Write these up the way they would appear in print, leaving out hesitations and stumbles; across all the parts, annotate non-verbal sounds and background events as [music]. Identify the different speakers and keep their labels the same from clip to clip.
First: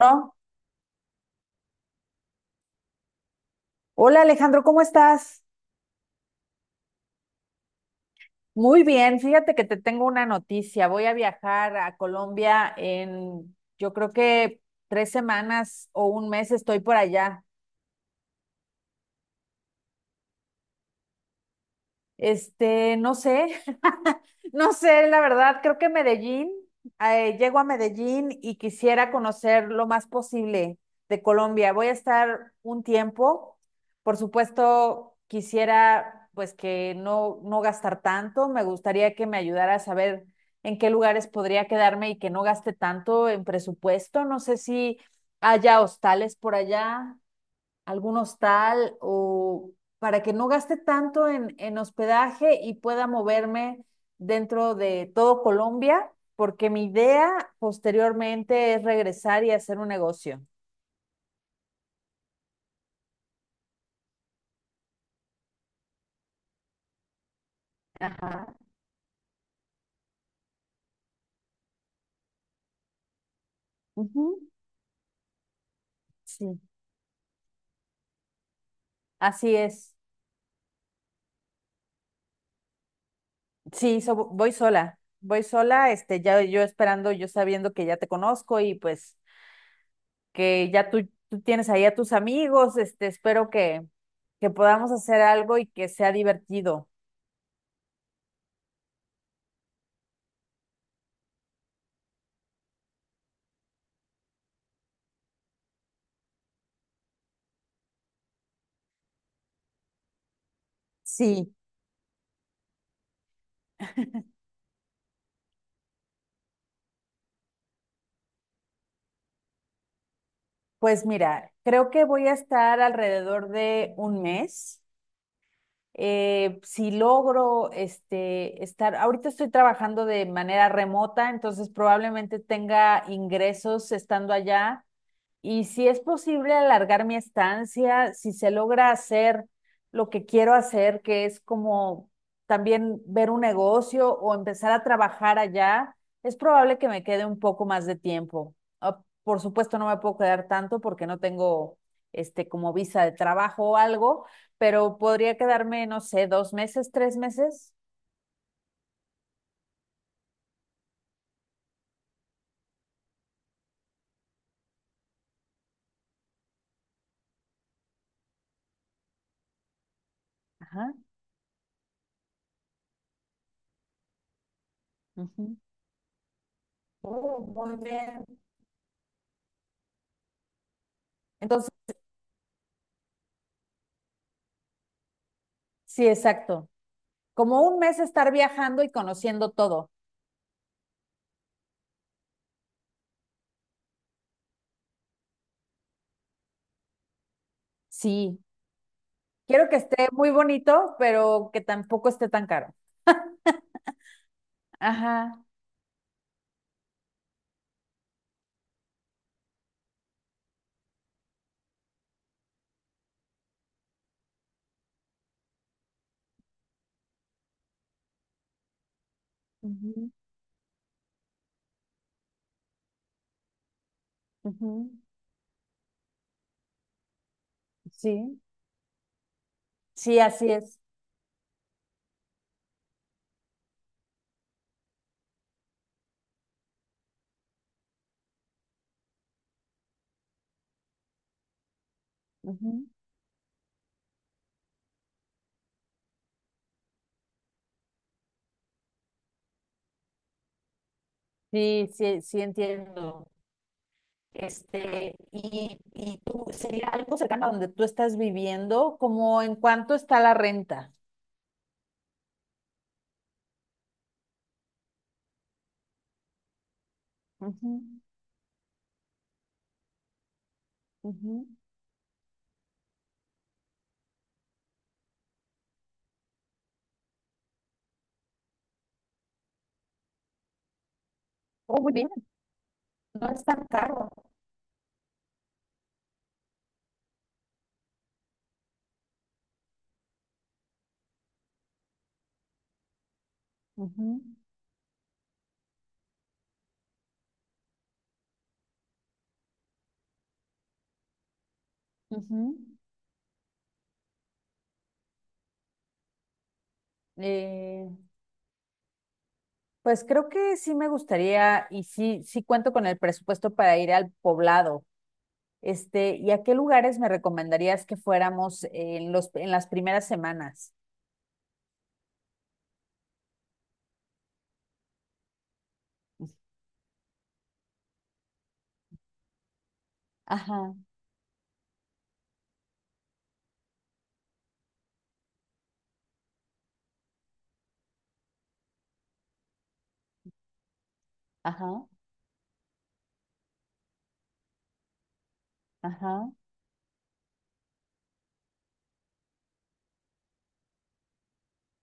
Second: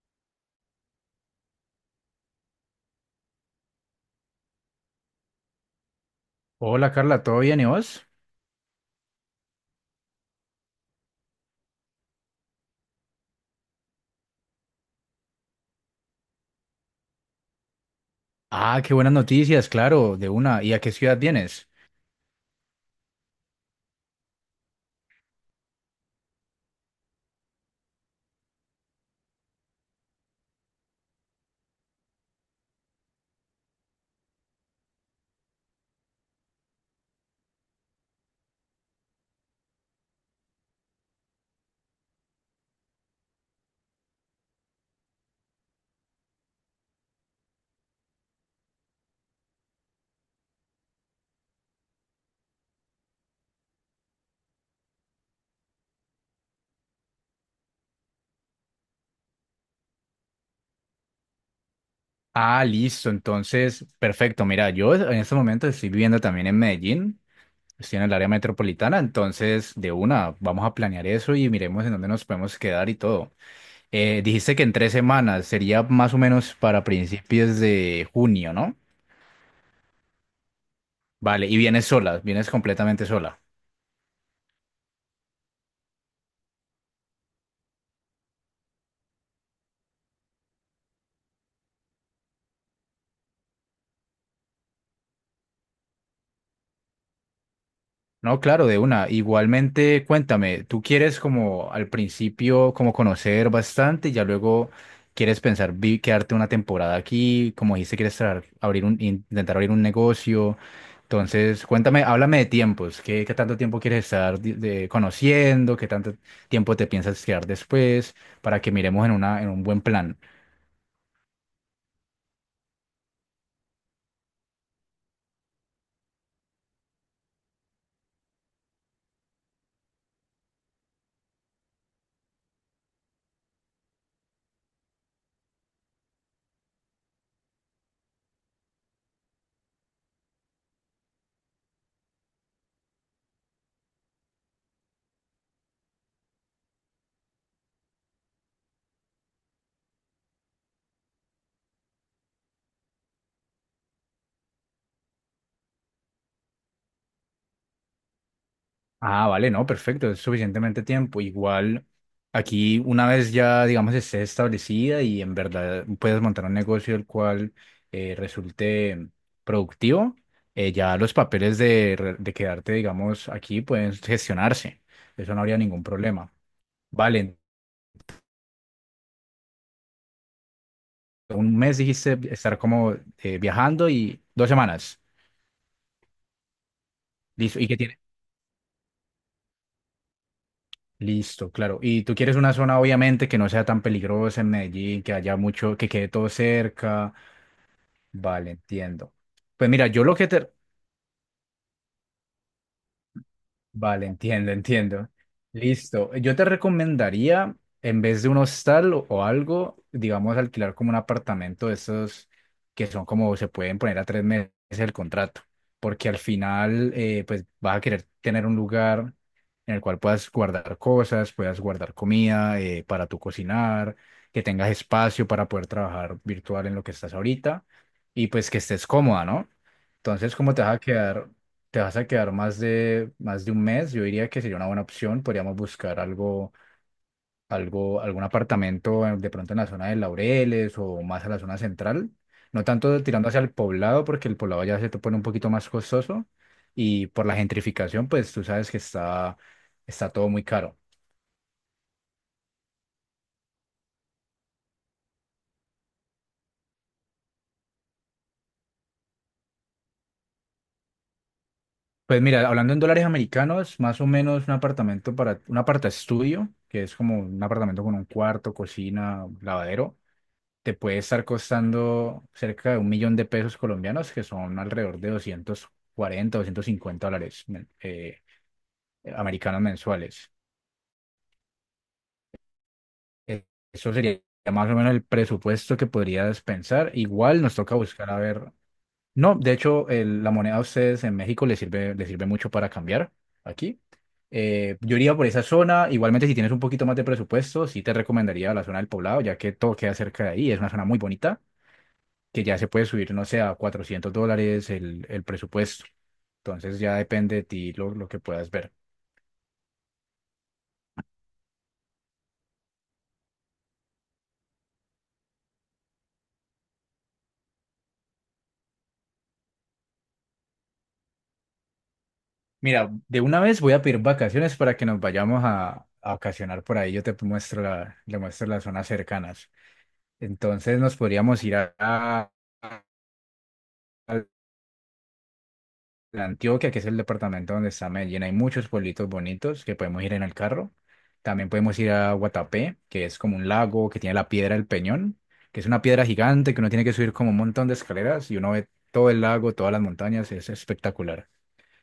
Speaker 1: No. Hola Alejandro, ¿cómo estás?
Speaker 2: Hola Carla, ¿todo bien y vos?
Speaker 1: Muy bien, fíjate que te tengo una noticia. Voy a viajar a Colombia en, yo creo que 3 semanas o un mes estoy por allá.
Speaker 2: Ah, qué buenas noticias, claro, de una. ¿Y a qué ciudad vienes?
Speaker 1: No sé, [laughs] no sé, la verdad, creo que Medellín. Llego a Medellín y quisiera conocer lo más posible de Colombia. Voy a estar un tiempo, por supuesto, quisiera pues que no, no gastar tanto, me gustaría que me ayudara a saber en qué lugares podría quedarme y que no gaste tanto en presupuesto. No sé si haya hostales por allá, algún hostal o para que no gaste tanto en hospedaje y pueda moverme dentro de todo Colombia, porque mi idea posteriormente es regresar y hacer un negocio.
Speaker 2: Ah, listo, entonces, perfecto. Mira, yo en este momento estoy viviendo también en Medellín, estoy en el área
Speaker 1: Ajá.
Speaker 2: metropolitana, entonces de una, vamos a planear eso y miremos en dónde nos podemos quedar y todo. Eh,
Speaker 1: Ujú,
Speaker 2: dijiste que en 3 semanas, sería más o menos
Speaker 1: sí,
Speaker 2: para principios de junio, ¿no?
Speaker 1: así es.
Speaker 2: Vale, y vienes sola, vienes completamente sola.
Speaker 1: Sí, voy sola, ya yo esperando, yo sabiendo que ya te conozco y pues que ya tú tienes ahí a tus amigos. Espero que podamos hacer algo y que sea divertido.
Speaker 2: No, claro, de una. Igualmente, cuéntame, tú quieres como al principio como conocer bastante, ya luego quieres pensar quedarte una temporada aquí, como dijiste, quieres intentar abrir un negocio.
Speaker 1: Sí.
Speaker 2: Entonces, cuéntame, háblame de tiempos, ¿qué tanto tiempo quieres estar conociendo? ¿Qué tanto tiempo te piensas quedar después? Para que miremos en un buen plan.
Speaker 1: Pues mira, creo que voy a estar alrededor de un mes. Si logro estar, ahorita estoy trabajando de manera remota, entonces probablemente tenga ingresos estando allá, y si es posible alargar mi estancia, si se logra hacer lo que quiero hacer, que es como también ver un negocio o empezar a trabajar allá, es probable que me quede un poco más de tiempo. Ah, por supuesto, no me puedo quedar tanto porque no tengo como visa de trabajo o algo, pero podría quedarme, no sé, 2 meses, 3 meses.
Speaker 2: Ah, vale, no, perfecto, es suficientemente tiempo. Igual aquí una vez ya, digamos, esté establecida y en verdad puedes montar un negocio el cual resulte productivo,
Speaker 1: Ajá.
Speaker 2: ya los papeles de quedarte, digamos, aquí pueden gestionarse. Eso no
Speaker 1: Ujú.
Speaker 2: habría ningún problema. Vale,
Speaker 1: Oh, muy bien.
Speaker 2: un
Speaker 1: Entonces,
Speaker 2: mes dijiste estar como viajando y 2 semanas.
Speaker 1: sí, exacto.
Speaker 2: Listo,
Speaker 1: Como
Speaker 2: ¿y qué
Speaker 1: un
Speaker 2: tiene?
Speaker 1: mes estar viajando y conociendo todo.
Speaker 2: Listo, claro. Y tú quieres una zona, obviamente, que no sea tan peligrosa en Medellín, que haya mucho, que quede todo cerca.
Speaker 1: Sí,
Speaker 2: Vale, entiendo.
Speaker 1: quiero
Speaker 2: Pues
Speaker 1: que
Speaker 2: mira, yo
Speaker 1: esté
Speaker 2: lo que
Speaker 1: muy
Speaker 2: te.
Speaker 1: bonito, pero que tampoco esté tan caro.
Speaker 2: Vale, entiendo, entiendo.
Speaker 1: Ajá,
Speaker 2: Listo. Yo te recomendaría, en vez de un hostal o algo, digamos, alquilar como un apartamento de esos que son como se pueden poner a 3 meses el contrato, porque al final, pues vas a querer tener un lugar en el cual
Speaker 1: ujú,
Speaker 2: puedas guardar cosas, puedas guardar comida para tu cocinar, que tengas
Speaker 1: ujú,
Speaker 2: espacio para poder trabajar virtual en lo que estás ahorita y
Speaker 1: sí,
Speaker 2: pues que estés cómoda, ¿no?
Speaker 1: sí,
Speaker 2: Entonces,
Speaker 1: así
Speaker 2: ¿cómo te vas
Speaker 1: es.
Speaker 2: a quedar? Te vas a quedar más de un mes, yo diría que sería una buena opción. Podríamos buscar algún apartamento de pronto en la zona de Laureles o más a la zona central. No
Speaker 1: Ujú.
Speaker 2: tanto tirando hacia el Poblado, porque el Poblado ya se te pone un poquito más costoso. Y por la gentrificación, pues tú sabes que está todo muy caro.
Speaker 1: Sí, sí, sí entiendo. Y tú, ¿sería algo cercano a donde tú estás viviendo? ¿Cómo en cuánto está la renta?
Speaker 2: Pues mira, hablando en dólares americanos, más o menos un aparta estudio, que es como un
Speaker 1: Ujú,
Speaker 2: apartamento con un cuarto, cocina, lavadero. Te puede estar
Speaker 1: ujú.
Speaker 2: costando cerca de 1 millón de pesos colombianos, que son alrededor de doscientos US$250 americanos mensuales.
Speaker 1: Oh, muy bien, no es
Speaker 2: Eh,
Speaker 1: tan
Speaker 2: Eso
Speaker 1: caro.
Speaker 2: sería más o menos el presupuesto que podrías pensar. Igual nos toca buscar a ver. No, de hecho, la moneda a ustedes en México les sirve mucho para cambiar aquí. Yo iría por esa zona. Igualmente, si tienes un poquito más de presupuesto, sí te recomendaría la zona del Poblado, ya que todo queda cerca de ahí. Es una zona muy bonita.
Speaker 1: Ujú, ujú.
Speaker 2: Que ya se puede subir, no sé, a US$400 el presupuesto. Entonces ya depende de ti
Speaker 1: Eh,
Speaker 2: lo que puedas ver.
Speaker 1: pues creo que sí me gustaría y sí, sí cuento con el presupuesto para ir al poblado. ¿Y a qué lugares me recomendarías que fuéramos en en las primeras semanas?
Speaker 2: Mira, de una vez voy a pedir vacaciones para que nos vayamos a vacacionar por ahí. Yo te muestro le muestro las zonas cercanas.
Speaker 1: Ajá,
Speaker 2: Entonces nos podríamos ir a- de Antioquia, que es el departamento donde está Medellín, hay muchos pueblitos bonitos que podemos ir en el carro. También podemos
Speaker 1: ajá,
Speaker 2: ir a Guatapé, que es como un lago que tiene la piedra del Peñón, que es una piedra
Speaker 1: ajá,
Speaker 2: gigante que uno tiene que subir como un montón de escaleras y uno ve todo el lago, todas las montañas, es espectacular.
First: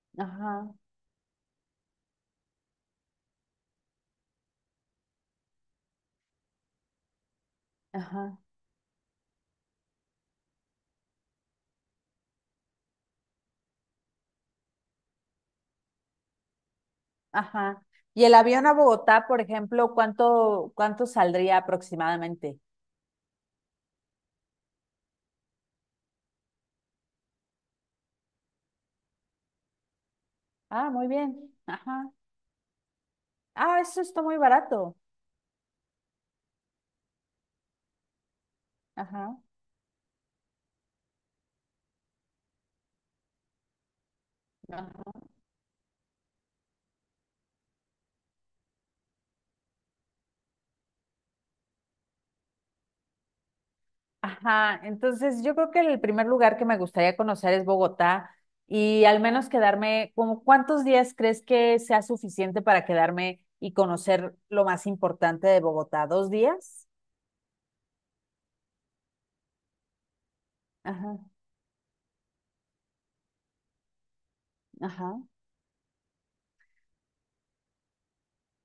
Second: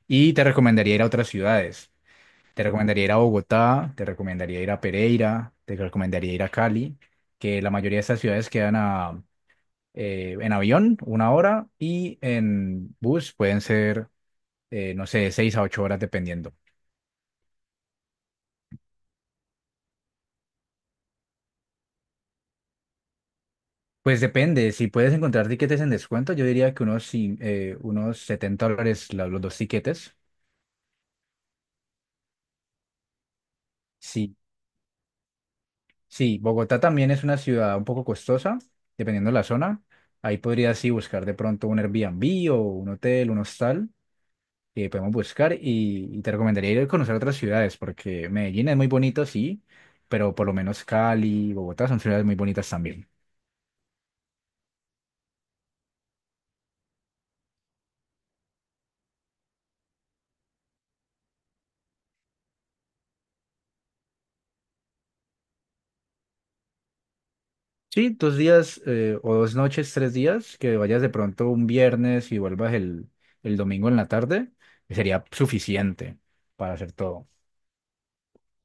Speaker 2: Y te
Speaker 1: ajá,
Speaker 2: recomendaría ir a otras ciudades. Te recomendaría ir a Bogotá, te recomendaría ir a Pereira, te recomendaría ir a Cali, que la mayoría de estas
Speaker 1: ajá,
Speaker 2: ciudades quedan en avión una hora y en bus pueden ser no sé, 6 a 8 horas dependiendo.
Speaker 1: ajá. ¿Y el avión a Bogotá, por ejemplo, cuánto saldría aproximadamente?
Speaker 2: Pues depende, si puedes encontrar tiquetes en descuento, yo diría que sí, unos US$70 los dos tiquetes.
Speaker 1: Ah, muy bien. Ajá. Ah, eso está
Speaker 2: Sí,
Speaker 1: muy barato.
Speaker 2: sí, Bogotá también es una ciudad un poco costosa, dependiendo de
Speaker 1: Ajá.
Speaker 2: la zona. Ahí podrías sí buscar de pronto un Airbnb o un hotel, un hostal, que podemos
Speaker 1: Ajá.
Speaker 2: buscar y te recomendaría ir a conocer otras ciudades, porque Medellín es muy bonito, sí, pero por lo menos Cali, Bogotá son ciudades muy bonitas también.
Speaker 1: Ajá, entonces yo creo que el primer lugar que me gustaría conocer es Bogotá y al menos quedarme, ¿como cuántos días crees que sea suficiente para quedarme y conocer lo más importante de Bogotá? ¿2 días?
Speaker 2: Sí, 2 días o 2 noches, 3 días, que vayas de
Speaker 1: Ajá,
Speaker 2: pronto un viernes y vuelvas el domingo en la tarde,
Speaker 1: ajá.
Speaker 2: sería suficiente para hacer todo.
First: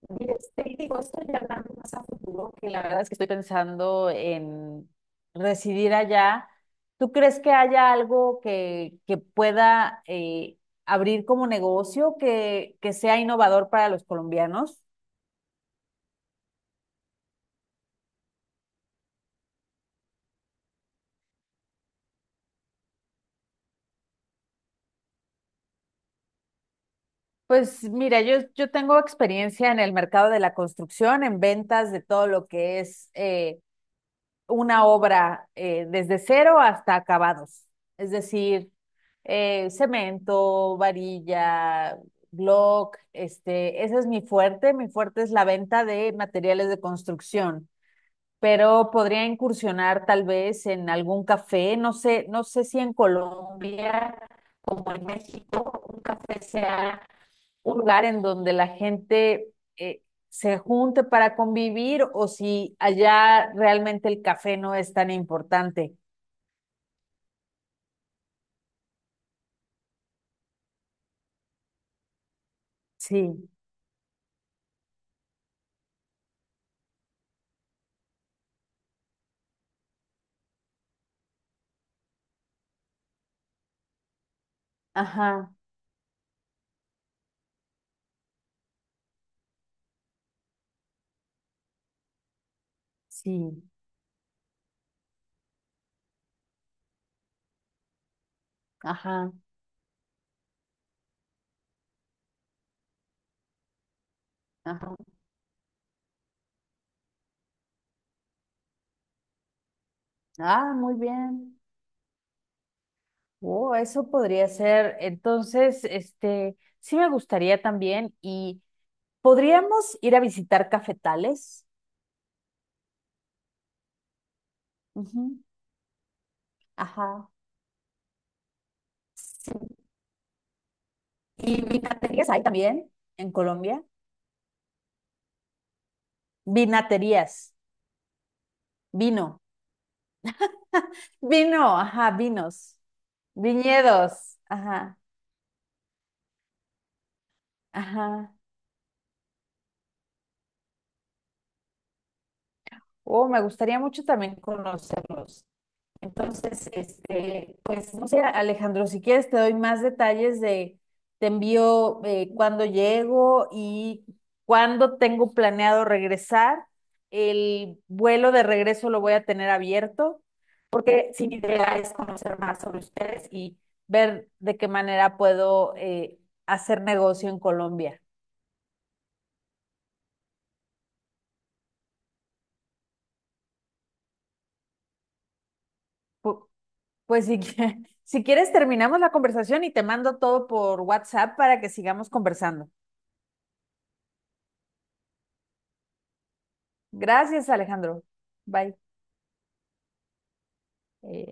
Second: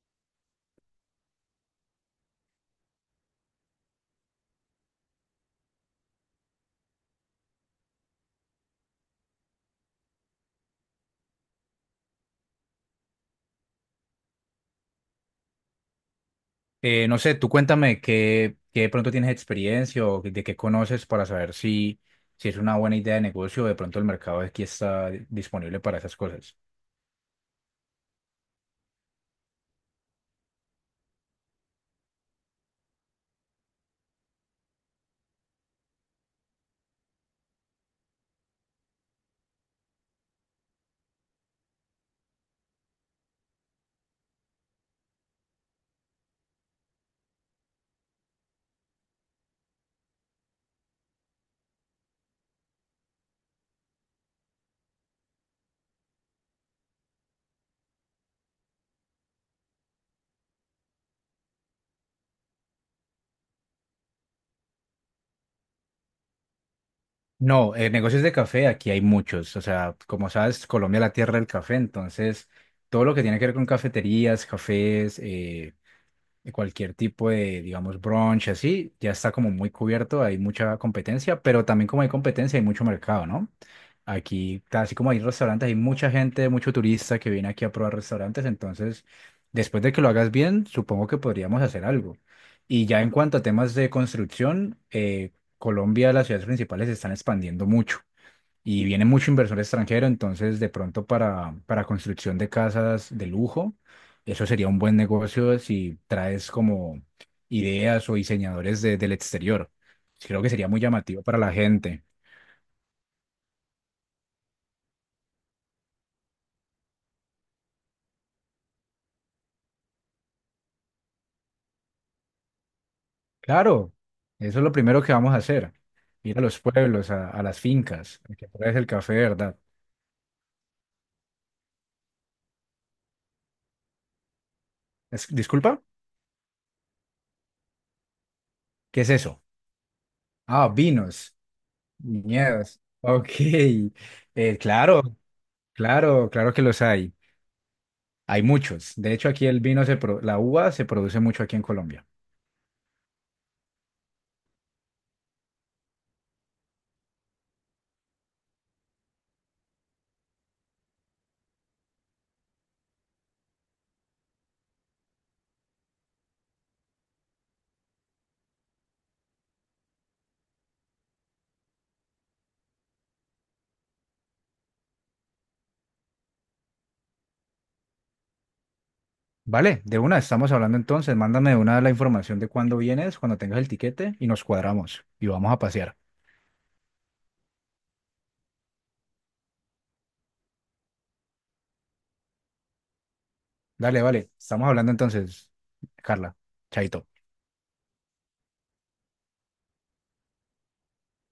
Speaker 1: Y digo, esto ya hablando más a futuro, que la verdad es que estoy pensando en residir allá. ¿Tú crees que haya algo que pueda abrir como negocio que sea innovador para los colombianos?
Speaker 2: No sé, tú cuéntame qué de pronto tienes experiencia o de qué conoces para saber si es una buena idea de negocio o de pronto el mercado aquí está disponible para esas cosas.
Speaker 1: Pues mira, yo tengo experiencia en el mercado de la construcción, en ventas de todo lo que es una obra desde cero hasta acabados. Es decir, cemento, varilla, block. Ese es mi fuerte. Mi fuerte es la venta de materiales de construcción, pero podría incursionar tal vez en algún café, no sé, no sé si en Colombia como en México, un café sea un lugar en donde la gente eh, se junte para convivir, o si allá realmente el café no es tan importante.
Speaker 2: No, negocios de café aquí hay muchos. O sea, como sabes, Colombia es la tierra del café, entonces todo lo que tiene que
Speaker 1: Sí,
Speaker 2: ver con cafeterías, cafés, de cualquier tipo de, digamos, brunch, así, ya está como muy cubierto, hay mucha competencia, pero también como hay competencia, hay mucho mercado, ¿no? Aquí, así como hay
Speaker 1: ajá,
Speaker 2: restaurantes, hay mucha gente, mucho turista que viene aquí a probar restaurantes, entonces, después de que lo hagas bien, supongo que podríamos hacer algo. Y ya en cuanto a
Speaker 1: sí,
Speaker 2: temas de construcción, Colombia, las ciudades principales se están expandiendo mucho y viene mucho
Speaker 1: ajá,
Speaker 2: inversor extranjero, entonces de pronto para construcción de casas de lujo, eso sería un
Speaker 1: ajá.
Speaker 2: buen negocio si traes como ideas o diseñadores del exterior. Creo que sería
Speaker 1: Ah,
Speaker 2: muy
Speaker 1: muy
Speaker 2: llamativo para la
Speaker 1: bien.
Speaker 2: gente.
Speaker 1: Oh, eso podría ser. Entonces, sí me gustaría también, y podríamos ir a visitar cafetales.
Speaker 2: Claro, eso es lo primero que vamos a
Speaker 1: Ujú,
Speaker 2: hacer, ir a los pueblos,
Speaker 1: ajá.
Speaker 2: a las fincas, a que pruebes el café,
Speaker 1: Sí.
Speaker 2: ¿verdad?
Speaker 1: Y vinaterías hay también en Colombia.
Speaker 2: Disculpa,
Speaker 1: Vinaterías,
Speaker 2: ¿qué es
Speaker 1: vino,
Speaker 2: eso? Ah, vinos,
Speaker 1: vino, ajá, vinos,
Speaker 2: viñedos. Ok,
Speaker 1: viñedos, ajá,
Speaker 2: Claro, claro, claro que los hay.
Speaker 1: ajá.
Speaker 2: Hay muchos. De hecho, aquí el vino, la uva se produce mucho aquí en Colombia.
Speaker 1: Oh, me gustaría mucho también conocerlos. Entonces, pues no sé, Alejandro, si quieres te doy más detalles de, te envío cuándo llego y cuándo tengo planeado regresar. El vuelo de regreso lo voy a tener abierto, porque sí, mi idea es conocer más sobre ustedes y ver de qué manera puedo hacer negocio en Colombia.
Speaker 2: Vale, de una, estamos hablando entonces. Mándame de una la información de cuándo vienes, cuando tengas el tiquete y nos cuadramos y vamos a pasear.
Speaker 1: Pu- Pues si, [laughs] si quieres, terminamos la conversación y te mando todo por WhatsApp para que sigamos conversando.
Speaker 2: Dale, vale, estamos hablando entonces, Carla. Chaito.
Speaker 1: Gracias, Alejandro. Bye. Eh,